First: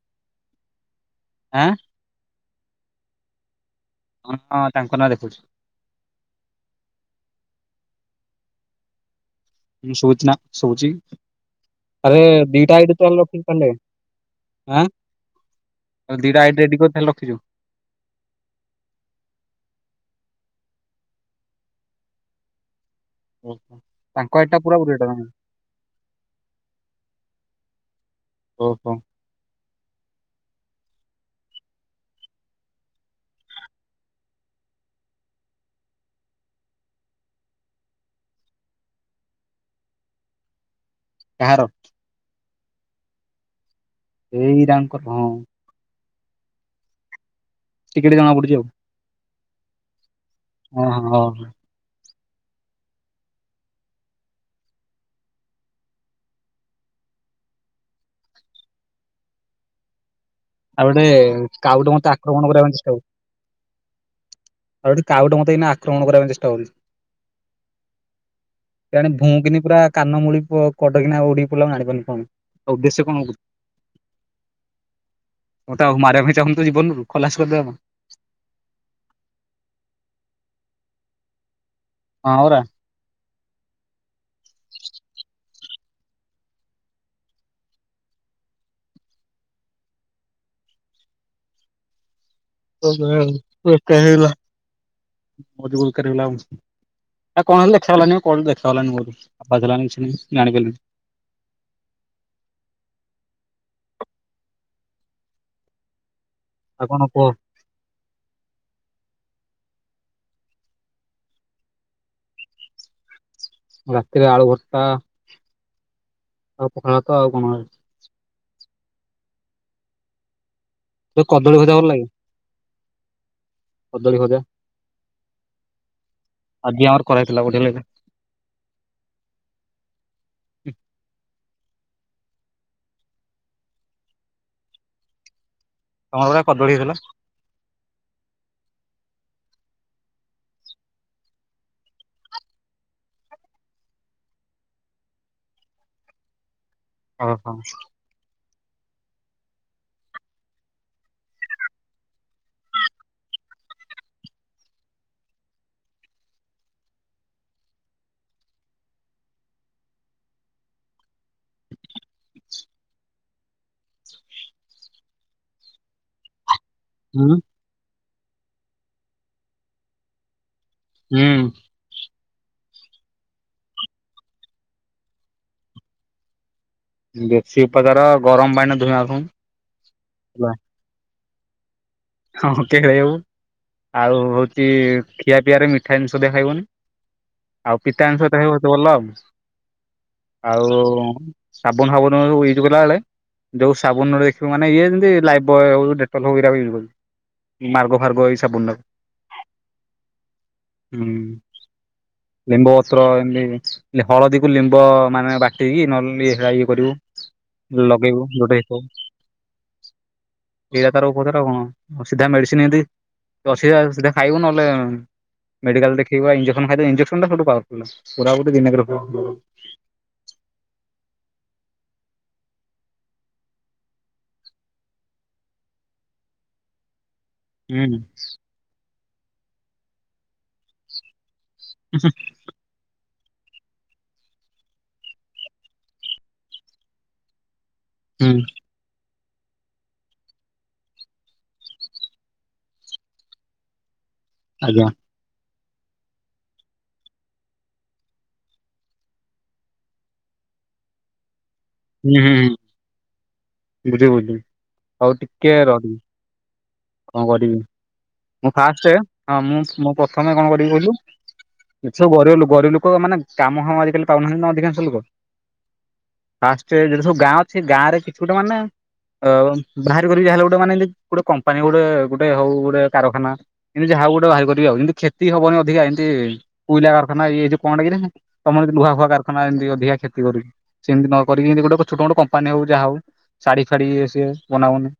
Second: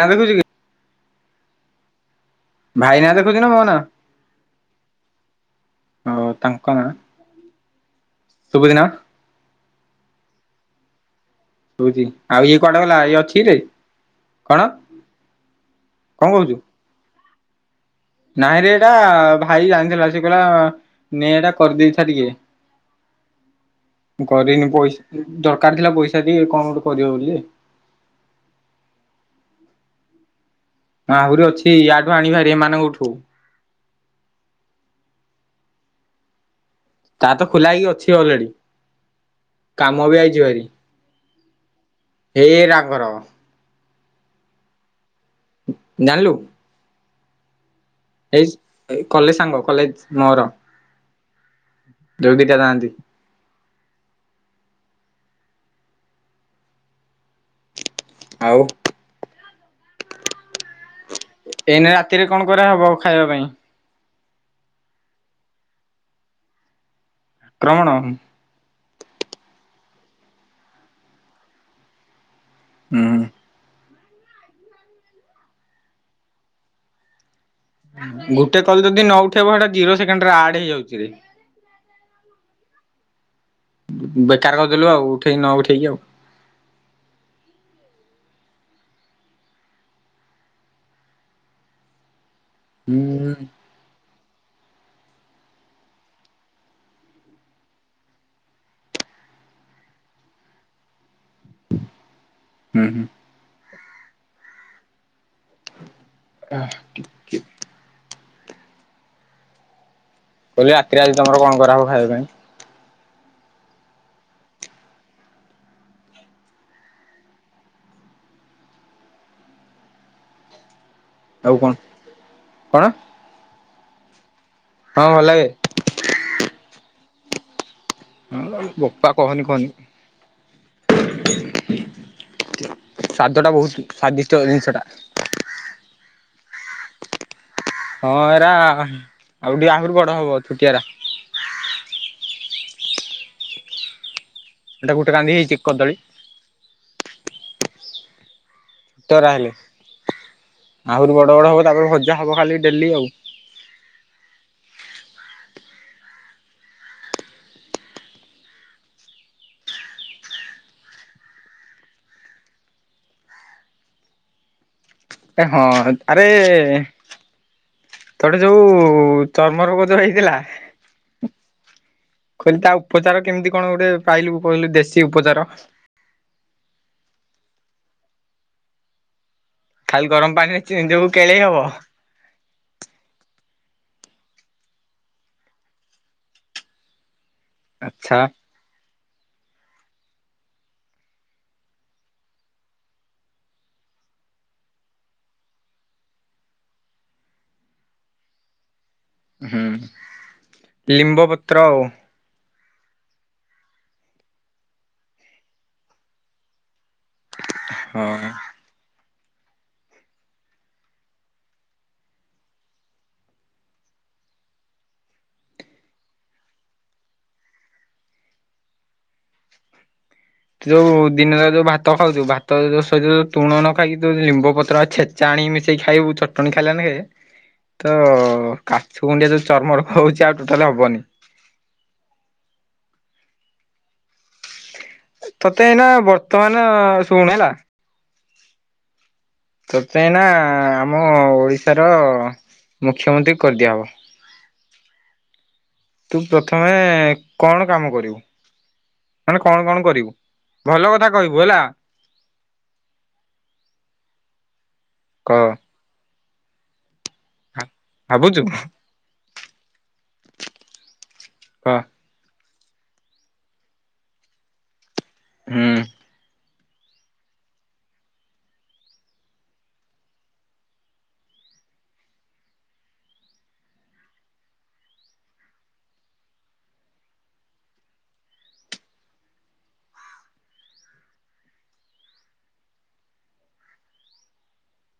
ନାଁ ଦେଖୁଛୁ କି? ଆଁ। ଭାଇ ନାଁ ଦେଖୁଛୁ ନା ମୋ ନାଁ। ହଁ ହଁ ତାଙ୍କ ନାଁ ଦେଖୁଛୁ। ଓ ତାଙ୍କ ନାଁ। ଶୁଭୁଚିନା। ମୁଁ ଶୁଭୁଚି ନା ଶୁଭୁଚି। ଶୁଭୁଛି ଆରେ ଆଉ ଇଏ ଦିଇଟା କୁଆଡେ ଆଇଡି ଗଲା ତ ଇଏ ଲୋକେ ଅଛିରେ କଲେ, କଣ ଆଁ? ଖାଲି କଣ ଦିଇଟା କହୁଛୁ ଆଇଡ଼ି ରେଡି କରି ତାହାଲେ ରଖିଛୁ। ନାଇଁରେ ଏଇଟା ଭାଇ ଆଣିଥିଲା ସେ କହିଲା ନେ ଏଟା କରିଦେଇଥା ଟିକେ। [inaudible] ମୁ ତାଙ୍କ ଆଇଡି ଟା କରିନି ପୁରା ପୁରି ଏଟା ପଇସା ଦରକାର ଥିଲା ପଇସା ଟିକେ କଣ ଗୋଟେ କରିବ ବୋଲି। ଓହୋ। ହଁ ଆହୁରି ଅଛି ୟାଠୁ ଆଣିବା ହେରି ଏମାନଙ୍କଠୁ। ତାର ତ ଖୋଲା ହେଇକି ଅଛି ଅଲରେଡି, କାମ ବି ଆଇଛି ଭାରି। କାହାର? ହେ ରାଘର। ଏଇରାଙ୍କର ହଁ। ଜାଣିଲୁ। ଟିକେ ଟିକେ ଜଣାପଡୁଛି ଆଉ। ଏ କଲେଜ୍ ସାଙ୍ଗ କଲେଜ୍ ମୋର। ହଁ, ହ। ଯୋଉ ଦିଇଟା ଯାଆନ୍ତି। ଆଉ। ଆଉ ଗୋଟେ କାଉ ଗୋଟେ ଏଇନା ମତେ ରାତିରେ ଆକ୍ରମଣ କଣ କରିବା କରା ପାଇଁ ଚେଷ୍ଟା ହବ ଆଉ କରୁଛି ଖାଇବା ପାଇଁ? ଆଉ ଗୋଟେ କାଉଟେ ମତେ ଏଇନା ଆକ୍ରମଣ କରିବା ପାଇଁ ଚେଷ୍ଟା କରୁଛି। ଆକ୍ରମଣ। କିଆଣି ଭୂଁ କିିନି ପୁରା କାନମୂଳି ପୁଅ କଡକିିନା ଉଡିିକି ପିଳେଇଲା ମୁ ଜାଣିପାରୁନି କଣ? ତା ଉଦ୍ଦେଶ୍ୟ କଣ ହ ହୁଁ ମତେ ଆଉ ମାରିବା ପାଇଁ ଚାହୁଁନି ତ ଜୀବନରୁ ଖଲାସ୍ କରିଦେବା ପାଇଁ। ଗୋଟେ କଲ୍ ଯଦି ନ ଉଠେଇବ ହେଟା ଜିରୋ ସେକେଣ୍ଡ୍ ରେ ଆଡ୍ ହେଇଯାଉଛି ରେ। ହଁ ପରା। ବେକାର କରିଦେଲୁ ଆଉ ଉଠେଇକି ନ ଉଠେଇକି ଆଉ। ହୁଁ ବେକାର ହେଇଗଲା, ଅଧି ବେକାର ଆଉ ଆ କଣ ହେଲେ ଦେଖାଗଲାନି ଆଉ କଲ୍ ଦେଖାଗଲାନିଆଉ ଦେଖାହେଲାନି କିଛି ନାଁ ଜାଣିପାରିଲିନି। ହୁଁ, ହୁଁ। ଆଉ କଣ କାହା କୁହ କହିଲି ରାତିରେ ଆଜି ତମର କଣ କରା ହବ ଖାଇବା ପାଇଁ? ରାତିରେ ଆଳୁ ଭର୍ତ୍ତା, ଆଉ ପଖାଳ ଭାତ ଆଉ କଣ ଯୋଉ ଆଉ କଦଳୀ କଣ ଭଜା ଭଲ ଲାଗେ। କଣ? କଦଳୀ ଭଜା। ହଁ ଭଲ ଲାଗେ। ଆଜି ଆମାର କରା ହେଇଥିଲା ଗୋଟେ ହେଲା କି। ବୋପା କହନି କହନି। ସ୍ଵାଦ ଟା ବହୁତ ସ୍ଵାଦିଷ୍ଟ ଜିନିଷ ଟା। ତମର ଗୁଟେ କଦଳୀ ହେଲା। ହଁ ଏରା ଆଉ ଟିକେ ଆହୁରି ବଡ ହବ ଛୁଟିଆ ରା ଏଇଟା ଗୋଟେ କାନ୍ଧି ହେଇଛି କଦଳୀ। ଓହୋ। ତରା ହେଲେ ଆହୁରି ବଡ ବଡ ହବ ତାପରେ ଭଜା ହବ ଖାଲି ଡେଲି ଆଉ। ହଁ ଆରେ। [inaudible] ତୋଟେ ଯୋଉ ଚର୍ମ ରୋଗ ଯୋଉ ହେଇଥିଲା। ହୁଁ। [unintelligible] ତା ଉପଚାର କେମ୍ତି କଣ ଗୋଟେ ପାଇଲୁ କହିଲୁ ଦେଶୀ ଉପଚାର? ବେଶୀ ଉପଚାର ଗରମ ପାଣି ରେ ଧୁଆଁ ହୁମ୍। ଖାଲି ଗରମ ପାଣିରେ ଚେ ଯୋଉ କେଳେଇ ହବ। ହଁ କେଳେଇ ହବୁ ଆଉ ହଉଛି ଖିଆ ପିଆ ରେ ମିଠା ଜିନିଷ ଦେ ଖାଇବନି। ଆଉ ଆଚ୍ଛା। ପିତାଙ୍କ ସହିତ ଏବେ ବୋହୁତୁ ଭଲ ଆଉ। ଆଉ ସାବୁନ୍ ଫାବୁନ୍ ୟୁଜ୍‌ କଲା ବେଳେ। ଯୋଉ ସାବୁନରେ ଦେଖିବୁ ମାନେ ଇଏ ଯେମିତି ଲାଇ ବୟ ହଉ ଡେଟ୍ଟଲ ହଉ ଏଇରା ବି ୟୁଜ କରୁ ମାର୍ଗ ଫାର୍ଗ ଏଇ ସାବୁନୁଟା। ହୁଁ ଲିମ୍ବ ପତ୍ର ଆଉ। ଲିମ୍ବ ପତ୍ର ଏମିତି ହଳଦୀକୁ ଲିମ୍ବ ମାନେ ବାଟିକି ନହେଲେ ହେରା ଇଏ କରିବୁ। ହଁ। ଲଗେଇବୁ [unintelligible] ସେଇଟା ତାର ଉପଚାର ଆଉ କଣ। ସିଧା ମେଡିସିନି ଏମିତି ବସିଆ ସିଧା ଖାଇବୁ ନହେଲେ ମେଡିକାଲ ଦେଖେଇବା ଏଞ୍ଜେକେସନ୍ ଖାଇବୋଵୁ ଇଞ୍ଜେ କେସନ୍ ସବୁଠୁ ପୱାରଫୁଲନେସେ ପୁରାପୁରି ଦିନରେ ଯୋଉ ଦିନରେ ଯୋଉ ଭାତ ଖାଉଛୁ ଭାତ ଶରୀର ରେ ତୁଣ ନ ଖାଇକି ଯୋଉ ଲିମ୍ବ ପତ୍ର ଆ ଛେ ଚାଣି ମିଶେଇ ଖାଇବୁ ଚଟଣି ଖାଇଲାନି ହେଁ। [inaudible] ତ କାଛୁ ଗୁଣ୍ଡିଆ ଯୋଉ ଚର୍ମରୋଗ ହୋଉଛି ଆଉ ଟୋଟାଲି ହବନି। ଉଁ ହୁଁ। ତତେ ଏଇନା ବର୍ତ୍ତମାନ ଶୁଣ ହେଲା। ହୁଁ। ତ କାହିଁ ନା ଆମ ଓଡିଶାର ମୁଖ୍ୟମନ୍ତ୍ରୀ କରିଦିଆହବ। ଆଜ୍ଞା। ତୁ ପ୍ରଥମେ କଣ କାମ କରିବୁ। ମାନେ କଣ କଣ କରିବୁ? ଭଲ କଥା କହିବୁ ହେଲା। ହୁଁ ବୁଝିମି ବୁଝିଦେମି ଆଉ କ ଟିକେ ରହିମି। କଁ କରିବି ଭାବୁଛୁ ମୁଁ ଫାଷ୍ଟେ ହଁ ମୁଁ ମୁଁ ପ୍ରଥମେ କଣ କରିବି କହୁିଲୁ। ହଁ। ଏଠି ସବୁ ଗରିବ ଲୋକ ଗରିବ ଲୋକ ମାନେ କାମ ଫାମ ଆଜିକାଲି ପାଉନାହାନ୍ତି ନା ଅଧିକାଂଶ ଲୋକ। ହୁଁ! ଫାଷ୍ଟ ଯଟି ସବୁ ଗାଁ ଅଛି ଗାଁରେ କିଛି ଗୋଟେ ମାନେ ଅ ବାହାର କରିବି ଯା ହେଲେ ଗୋଟେ ମାନେ ଏମିତି ଗୋଟେ କମ୍ପାନୀ ଗୋଟେ ଗୁଟେ ହଉ ଗୁଟେ କାରଖାନା। ଏମି ଯାହା ଗୋଟେ ବାହାର କରିିବ ଯେମ୍ତି କ୍ଷତି ହବନି ଅଧିକା ଏମ୍ତି କୋଇଲା ଖାନା ଇ ଯଉ କଣଟା କିରେ। ତମର ଯଦି ଲୁହାଖୁହା କଖାନ ଏମିତି ଅଧିକା କ୍ଷତି କରୁଛି ସେମିତି ନ କରି କରି ଗୋଟେ ଛୋଟ ମୋଟ କମ୍ପାନୀ ହଉ ଯାହା ହଉ ଶାଢୀ ଫାଢୀ ଇଏ ସିଏ ବନାବନି।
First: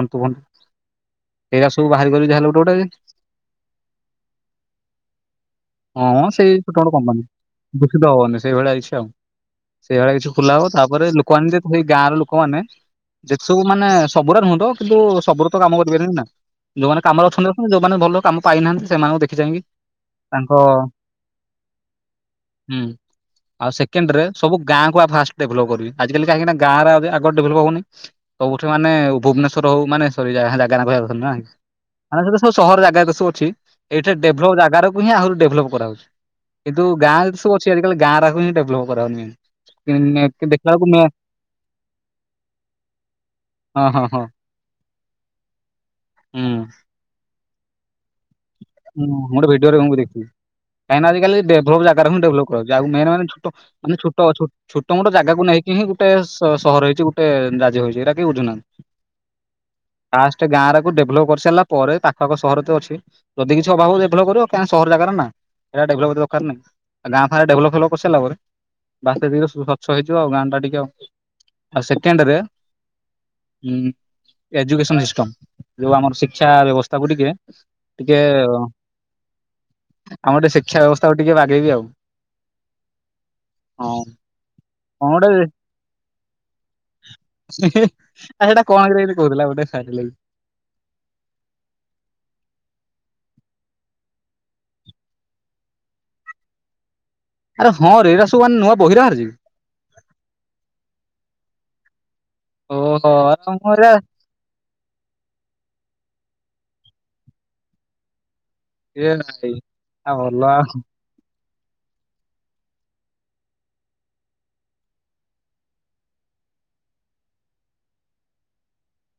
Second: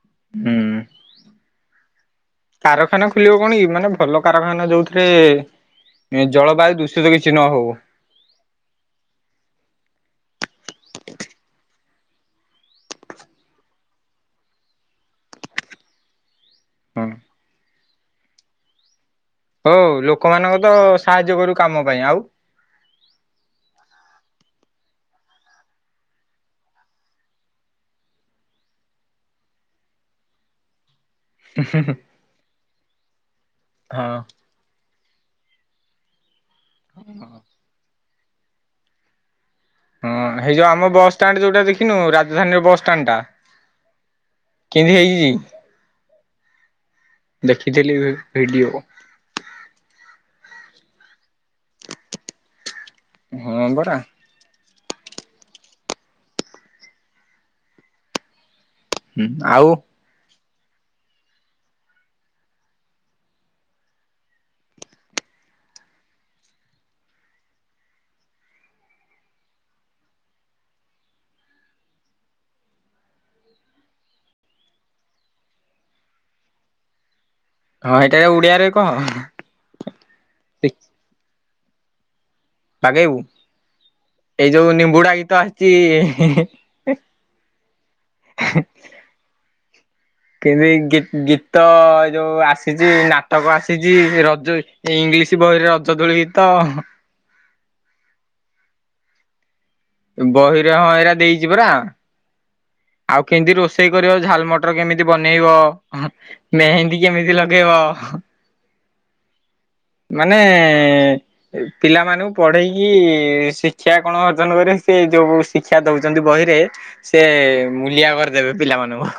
ଆଣ୍ଠୁ ପାଣ୍ଠୁ ହୁଁ ଏଇରା ସବୁ ବାହାରିକରିକି ଯାହା ହେଲେ କାରଖାନା ଖୋଲିବ କଣ କି ମାନେ ଭଲ କାରଖାନା ଯୋଉଥିରେ ହଁ ସେଇ ଜଳବାୟୁ ଛୋଟ ମୋଟ ଦୂଷିତ କମ୍ପାନୀ। କିଛି ନ ହଉ। ହବନି ସେଇଭଳିଆ କିଛି ଆଉ ସେଇଭଳିଆ କିଛି ଖୋଲା ହବ। ତାପରେ ଲୋକମାନେ ସେଇ ଗାଁ ର ଲୋକମାନେ ଦେଖିବୁ ସବୁ ମାନେ ସବୁୁର ନୁହଁ ତ କିନ୍ତୁ ସବୁୁର ତ କାମ କରିପାରିବିନି ନା। ଯୋଉମାନେ ହଁ କାମରେ ଅଛନ୍ତି ଅଛନ୍ତି ଯୋଉମାନେ ଭଲ କାମ ପାଇନାହାନ୍ତି ସେମାନଙ୍କୁ ଦେ ହୋ ଲୋକମାନଙ୍କ ତ ସାହାଯ୍ୟ କରିବୁ କାମ ପାଇଁ ଆଉ ହୁଁ ଆଉ ସେକେଣ୍ଡରେ ସବୁ ଗାଁ କୁ ଆ ଫାଷ୍ଟ ଡେଭଲପ କରିବି। ଆଜିକାଲି କାହିଁକି ଗାଁ ରେ ଆଗ ଡେଭଲପ ହଉନି। ସବୁଠି ମାନେ ଭୁବନେଶ୍ୱର ହଉ ମାନେ ସରି ଯାଗା ନା ଧରିବା କଥା ନୁହଁ ନା କି। ମାନେ ଯେତେ ସବୁ ସହର ଜାଗା ସବୁ ଅଛି, ଏଇଟା ହଁ ଡେଭଲପ ଜାଗାରକୁ ହିଁ ଆହୁରି ଡେଭଲପ୍ କରାହଉଛି। କିନ୍ତୁ ଗାଁ ଯେତେ ସବୁ ଅଛି ଆଜିିକାଲି ଗାଁ ରାକୁ ବି ଡେଭଲପ କରାହଉନି। ହଁ [inaudible] ହେଇ ଯୋଉ ଆମ ବସଷ୍ଟାଣ୍ଡ ଯୋଉଟା ଦେଖିନୁ ରାଜଧାନୀ ବସଷ୍ଟାଣ୍ଡ ଟା ହଁ ହଁ ହଁ [unintelligible] ହୁଁ ଦେଖିଥିଲି, ଭିଡ଼ିଓ। ହୁଁ ମୁଁ ଗୋଟେ ଭିଡିଓରେ ମୁଁ ବି ଦେଖିଥିଲି। କାଇଁନା ଆଜିକାଲି ଡେଭଲପ ଯାଗାରେ ହିଁ ଡେଭଲପ କରାଯାଉଛି। ଆଉ ମେନ ମେନ ନେ ଛୋଟ ହଁ ପରା ମାନେ ଛୋ ଟ ଛୋ ଛୋଟ ମୋଟ ଜାଗାକୁ ନେଇକି ହିଁ ଗୋଟେ ସ ସହର ହେଇଛି, ଗୋଟେ ରାଜ୍ୟ ହୋଇଛି ଏଇଟା କେହି ବୁଝୁନାହାନ୍ତି। ହୁଁ ଆଉ ଫାଷ୍ଟ ଗାଁ ରାକୁ ଡେଭଲପ କରିସାରିଲା ପରେ, ପାଖ ଆଖ ସହର ତ ଅଛି ଯଦି କିଛି ଅଭାବ ହବ ଡେଭଲପ କରିବ କା ସହର ଯାଗାଟାନା ଏଟା ଡେଭଲପ୍ ଏତେ ଦରକାର ନାଇ। ଆ ଗାଁ ଫାଁ ରେ ଡେଭଲପ ଫେଭଲପ କରିସାରିଲା ପରେ, ବାସ୍ତବିକ ସ୍ୱଚ୍ଛ ହେଇଯିବ ଆଉ ଗାଁ ଟା ଟିକେ ଆଉ ଆଉ ସେକେଣ୍ଡରେ ହୁଁ ଏଜୁକେସନ ସିଷ୍ଟମ, ଯୋଉ ଆମର ଶିକ୍ଷା ବ୍ୟବସ୍ଥାକୁ ଟିକେ ହଁ ଟିକେ ଏଇଟାରେ ଓଡିଆରେ କହ ଆମର ଟିକେ ଶିକ୍ଷା ବ୍ୟବସ୍ଥାକୁ ଟିକେ ବାଗେଇବି ଆଉ। ବାଗେଇବୁ, ହଁ ଏଇ ଯୋଉ କଣ ନିମ୍ବୁଡା ଗୀତ ଗୋଟେ ଆସଛି ଏହେ ଆରେ ଏଟା କଣ କିରେ ଗୋଟେ କହୁଥିଲା ଗୋଟେ [inaudible] କେମତି ଗୀ ଗୀତ ଯୋଉ ଆସିଛି, ନାଟକ ଆସିଛି ରଜ ଏ ଇଂଲିଶ ବହିରେ ରଜଦୋଳି ଗୀତ। ଆରେ ହଁ ରେ ଏରା ସବୁ ମାନେ ନୂଆ ବହିରେ ବାହାରିିଚି କି? ବହିରେ ହଁ ଏରା ଦେଇଛି ପରା। ଆଉ ଓହୋ କେମିତି ମୁଁ ଏରା ରୋଷେଇ କରିବ ଝାଲମ ଟର କେମିତି ବନେଇବ, ମେହେନ୍ଦୀ କେମିତି ଲଗେଇବ? ଏ ଭାଇ ଆ ମାନେ ଭଲ ଆଉ ପିଲାମାନଙ୍କୁ ପଢେଇକି ଶିକ୍ଷା କଣ ଅର୍ଜନ କରିବ, ସେ ଯୋଉ ଶିକ୍ଷା ଦଉଛନ୍ତି ବହିରେ ସିଏ ମୁଲିଆ କରିଦେବେ ପିଲାମାନଙ୍କୁ।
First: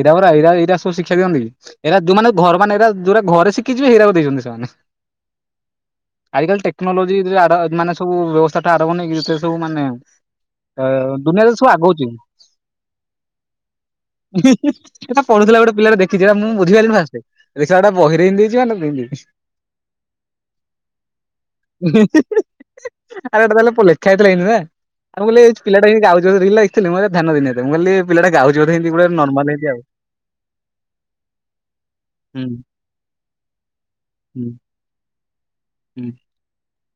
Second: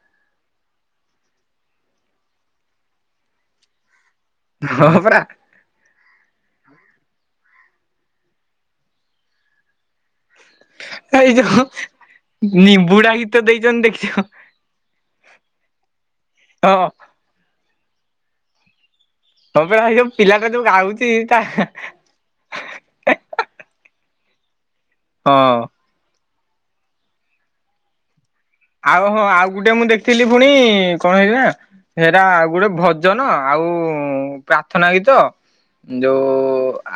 ଏରା ପୁରା ଏରା ଏଇଟା ସବୁ ଶିକ୍ଷା ଦିଅନ୍ତି କି? ଏରା ଯୋଉମାନେ ଘର ମାନେ ଏରା ଯୋରା ଘରେ ଶିଖିଯିବେ ହେରକୁ ଦେଇଛନ୍ତି ସେ। ତା ମାନେ ହଁ ପରା ଆଜି କାଲି ଟେକ୍ନୋଲୋଜି ଆଡ ମାନେ ସବୁ ବ୍ୟବସ୍ଥାଟା ଆରମ୍ଭ ନେଇକି ସେ ସବୁ ମାନେ ଦୁନିଆରେ ଏଇଯୋଉ ସବୁ ଆଗଉଛି। ନିମ୍ବୁଡା ଗୀତ ଦେଇଛନ୍ତି ଦେଖିଛ? ଏଟା ପଢୁଥିଲା ଗୋଟେ ପିଲାଟେ ଦେଖିଛି, ଏଟା ମୁଁ ହଁ। ବୁଝିପାଇଲିନି ଫାଷ୍ଟେ। ଦେଖିଲା ସେଟା ବହିରେହିଁ ଦେଇଛି ମାନେ [inaudible] [inaudible] ପିଲାଟା ଯୋଉ ଗାଉଛି ତା ଆରେ ଏଇଟା ତାହାଲେ ଲେଖା ହେଇଥିଲା ଏନ୍ତି ନା। ଆ ମୁଁ କହିଲି ଏଇ ହଁ ପିଲାଟା ହିଁ ଗାଉଚି ବୋଧେ ରିଲ୍ ରେ ଏଥିଲି ମୁଁ ଏରା ଧ୍ୟାନ ଦେଇନି ଏତେ। ତ ମୁଁ କଇଲି ପିଲାଟା ଗାଉଛି ବୋଧେ ହେନ୍ତି ଆଉ ହଁ ଆଉ ଗୁଟେ ମୁଁ ଦେଖିଥିଲି ପୁଣି କଣ ହେରା ହେରା ହୁଁ ଗୋଟେ ଭଜନ ଆଉ ହୁଁ। ପ୍ରାର୍ଥନା ଗୀତ ହୁଁ ଯୋଉ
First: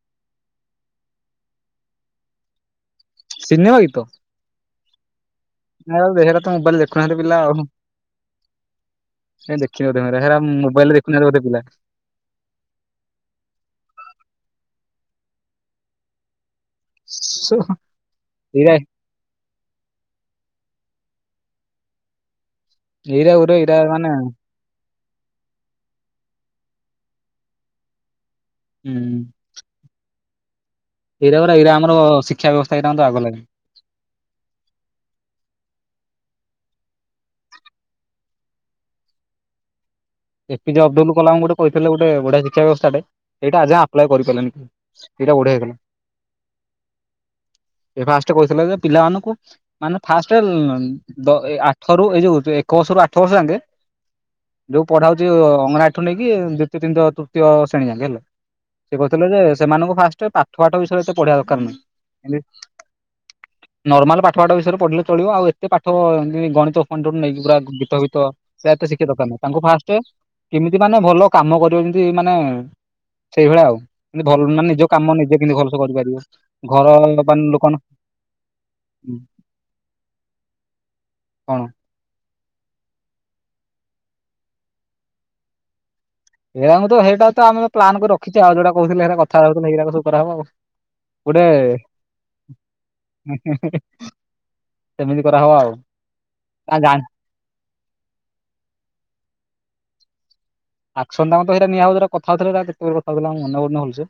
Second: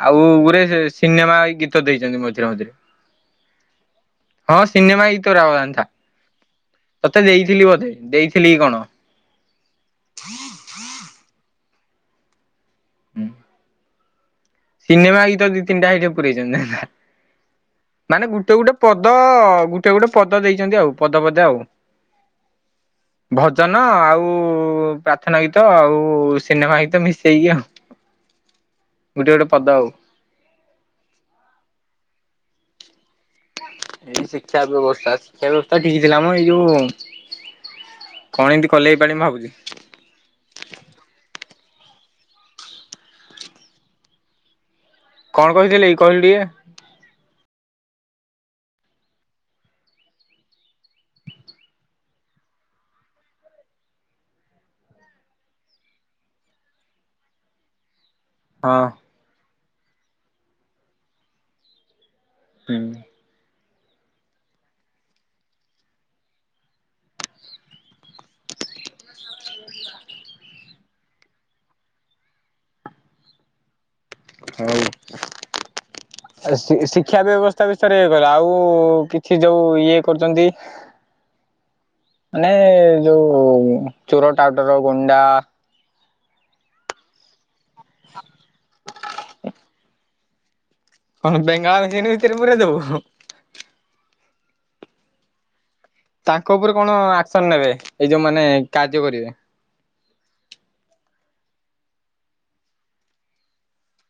ଆଉ ଗୁରେ ସିନେମା ଗୀତ ଦେଇଛନ୍ତି ମଝିରେ ମଝିରେ ସିନେମା ଗୀତ ହଁ ସିନେମା ଇତ ରା ହବା ଅନ୍ଥା। ହଁ ଦେହର ତୋ ମୋବାଇଲେଟେ ତତେ ଦେଇଥିଲି ବୋଧେ ଦେଇଥିଲି କି କଣ। ଦେଖିନିବଧେ ତମେ ହେରା ମୋବାଇଲ ଦେଖୁନାହିଁ ବଧେ ପିଲା। ହୁଁ। ସିନେମା ଗୀତ ଦି ତିନିଟା ହେଇଟି ପୁରେଇଛନ୍ତି ନା ନା ମାନେ ଗୋଟେ ଏଇରା ଗୋଟେ ପ ଦ ଗୁଟେ ଗୁଟେ ପଦ ଦେଇଛନ୍ତି ଆଉ ପଦ ପଦେ ଆଉ। ଏଇରା ଗୋଟେ ଏଇରା ଭଜନ ମାନେ ହୁଁ ଆଉ ପ୍ରା ର୍ଥନା ଗୀତ ଆଉ ସିନେମା ଗୀତ ମିଶେଇକି ଆଉ। ହୁଁ। କେଡେ ପଦ ଆଉ। ଏଇରା ଗଡା ଏଇରା ଆମର ଶିକ୍ଷା ବ୍ୟବସ୍ଥା ଏଇଟା ମଧ୍ୟ ଆଉ ଗଲାନି। ଏଇ ଶିକ୍ଷା ବ୍ୟବସ୍ଥା ଶିକ୍ଷା ବ୍ୟବସ୍ଥା ଠିକି ଥିଲା ମ ଏଇ ଯୋଉ କଣ ଏମିତି କଲେ ଏ ପାଳି ମୁ ଭାବୁଛି। ଏ ପିଜେ ଅବଦୁଲ କଲାମ ଗୋଟେ କହିଥିଲେ ଗୋଟେ ବଢିଆ ଶିକ୍ଷା ବ୍ୟବସ୍ଥା ଟେ ଏଇଟା ଆଜ ଯାଏ ଆପ୍ଲା କରିପାରିଲେନି କେହି। ଏଇଟା କଣ ବଢ଼ିଆ ହେଇଥିଲା କହିଥିଲି କହିଲୁ ଟିକେ ଏ ଫାଷ୍ଟ କହିଥିଲା ଯେ ପିଲାମାନଙ୍କୁ ମାନେ ଫାଷ୍ଟ ଦ ଆଠ ରୁ ଏଇ ଯୋଉ ଏକ ବର୍ଷ ରୁ ଆଠ ବର୍ଷ ଯାଙ୍କେ ପଢାହଉଛି ଅଙ୍ଗନବାଡ଼ି ଠୁ ନେଇକି ଦ୍ୱିତୀୟ ତିନିଥ ତୃତୀୟ ଶ୍ରେଣୀ ଯାକେ ହେଲା। ହଁ। ସେ କହୁଥିଲେ ଯେ ସେମାନଙ୍କୁ ଫାଷ୍ଟ ପାଠ ପାଠ ବିଷୟରେ ଏତେ ପଢିବା ଦରକାର ନାହିଁ ଏମତି ହୁଁ। ନରର୍ମାଲ ପାଠ ପାଠ ବିଷୟରେ ପଢିଲେ ଚଳିବ ଆଉ ଏତେ ପାଠ ଏମିତି ଗଣିତ ଫଣିତ ନେଇକି ପୁରା ଗୀତ ଫିତ ସେ ଏତେ ଶିଖିବାଦରକାର ନାହିଁ ତାଙ୍କୁ ଫାଷ୍ଟ କେ କେମିତି ମାନେ ଭଲ କାମ କରିବ ଯେମିତି ମାନେ ସେଇଭଳିଆ ଆଉ। କିମତି ଭଲ ମାନେ ନିଜ ହଉ। କାମ ନିଜେ କେମତି ଭଲସେ କରିପାରିବେ ଘର ଶିକ୍ଷା ବାନ ଲୋକମାନୁ ସେ ଯୋଉ ଇଏ କରୁଛନ୍ତି କଣ? ମାନେ ଯୋଉ ଚୁର, ଟାଉଟର, ଗୁଣ୍ଡା ଏରାଙ୍ଗୁ ତ ହେଇଟା ତ ଆମେ ତ ପ୍ଲନ୍ କରି ରଖିଚେ ଆଉ ଯୋଉଟା କହୁଥିଲେ ହେରା କଥା ହଉଥିଲେ ହେରା ସବୁ କରହବା। ହଁ ବେଙ୍ଗାଳ କିଣି ଭିତରେ ପୁରେଇଦବୁ। ସେମିତି କରା ହବ ଆଉ। ତାଙ୍କ ଉପରେ କଣ ଆକ୍ସନ ନେବେ ଏଇ ଯୋଉମାନେ କାର୍ଯ୍ୟ କରିବେ? ଆକ୍ସନ ତମତ ସେଟା ନିଆ ହବ ସେଟା କଥା ହଉଥିଲେ ସେଇଟା କେତବେ କଥାଉଥିଲା ମନେ ପଡୁନି ଭଲସେ।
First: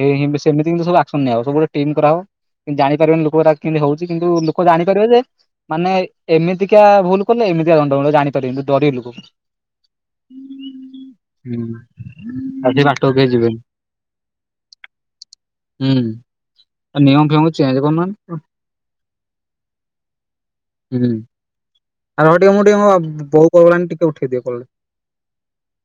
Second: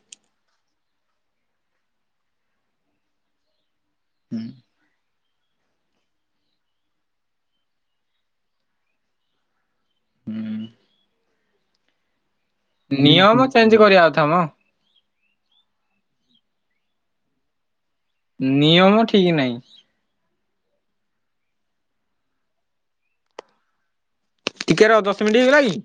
ହେଇ ସେମତିି ସବୁ ଆକ୍ସନ ନିଆ ହବ ସବୁ ବେଳେ ଟିମ୍ କରାହେବ କିନ୍ତୁ ଜାଣିପାରିବେନି ଲୋକଗୁରା କିମତି ହଉଛି କିନ୍ତୁ ଲୋକ ଜାଣିପାରିବେ ଯେ ମାନେ ଏମିତିକା ଭୁଲ କଲେ ଏମିତିକା ଦଣ୍ଡ ମିଳେ ଜାଣିପାରିବେନି କିନ୍ତୁ ଡରିବେ ଲୋକ। ହୁଁ। ଆଉ ସେ ବାଟକୁ କେହି ନିୟମ ଯିବେନି ଚେଞ୍ଜ କରିବା କଥା ମ। ହୁଁ ନିୟମ ଫେମ ଚେଞ୍ଜ କରୁ ନାହାନ୍ତି। ନିୟମ ଠିକ ନାହିଁ। ହୁଁ। ଆରେ ହ ଟିକେ ମୁଁ ଟିକେ ମୋ ବୋଉ କଲ କଲାଣି ଟିକେ ଉଠେଇ ଦିଏ କଲ ଟା। ଟିକେ ରହ ଦଶ ମିନିଟି ହେଇଗଲା କି?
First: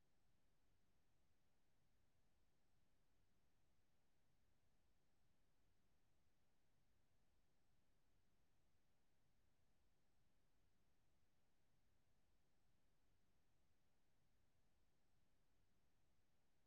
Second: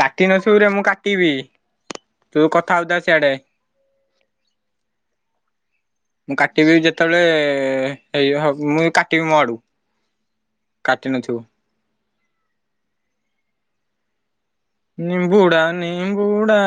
କାଟି ନଥିବୁରେ ମୁଁ କାଟିବି ତୁ କଥା ହଉଥା ସିଆଡେ। ମୁଁ କାଟିବି ଯେତେବେଳେ ହେଇ ହୋ ମୁଁ ଏ କାଟିବି ମୋ ଆଡୁ। କାଟି ନଥିବୁ। ନିମ୍ବୁଡା ନିମ୍ବୁଡା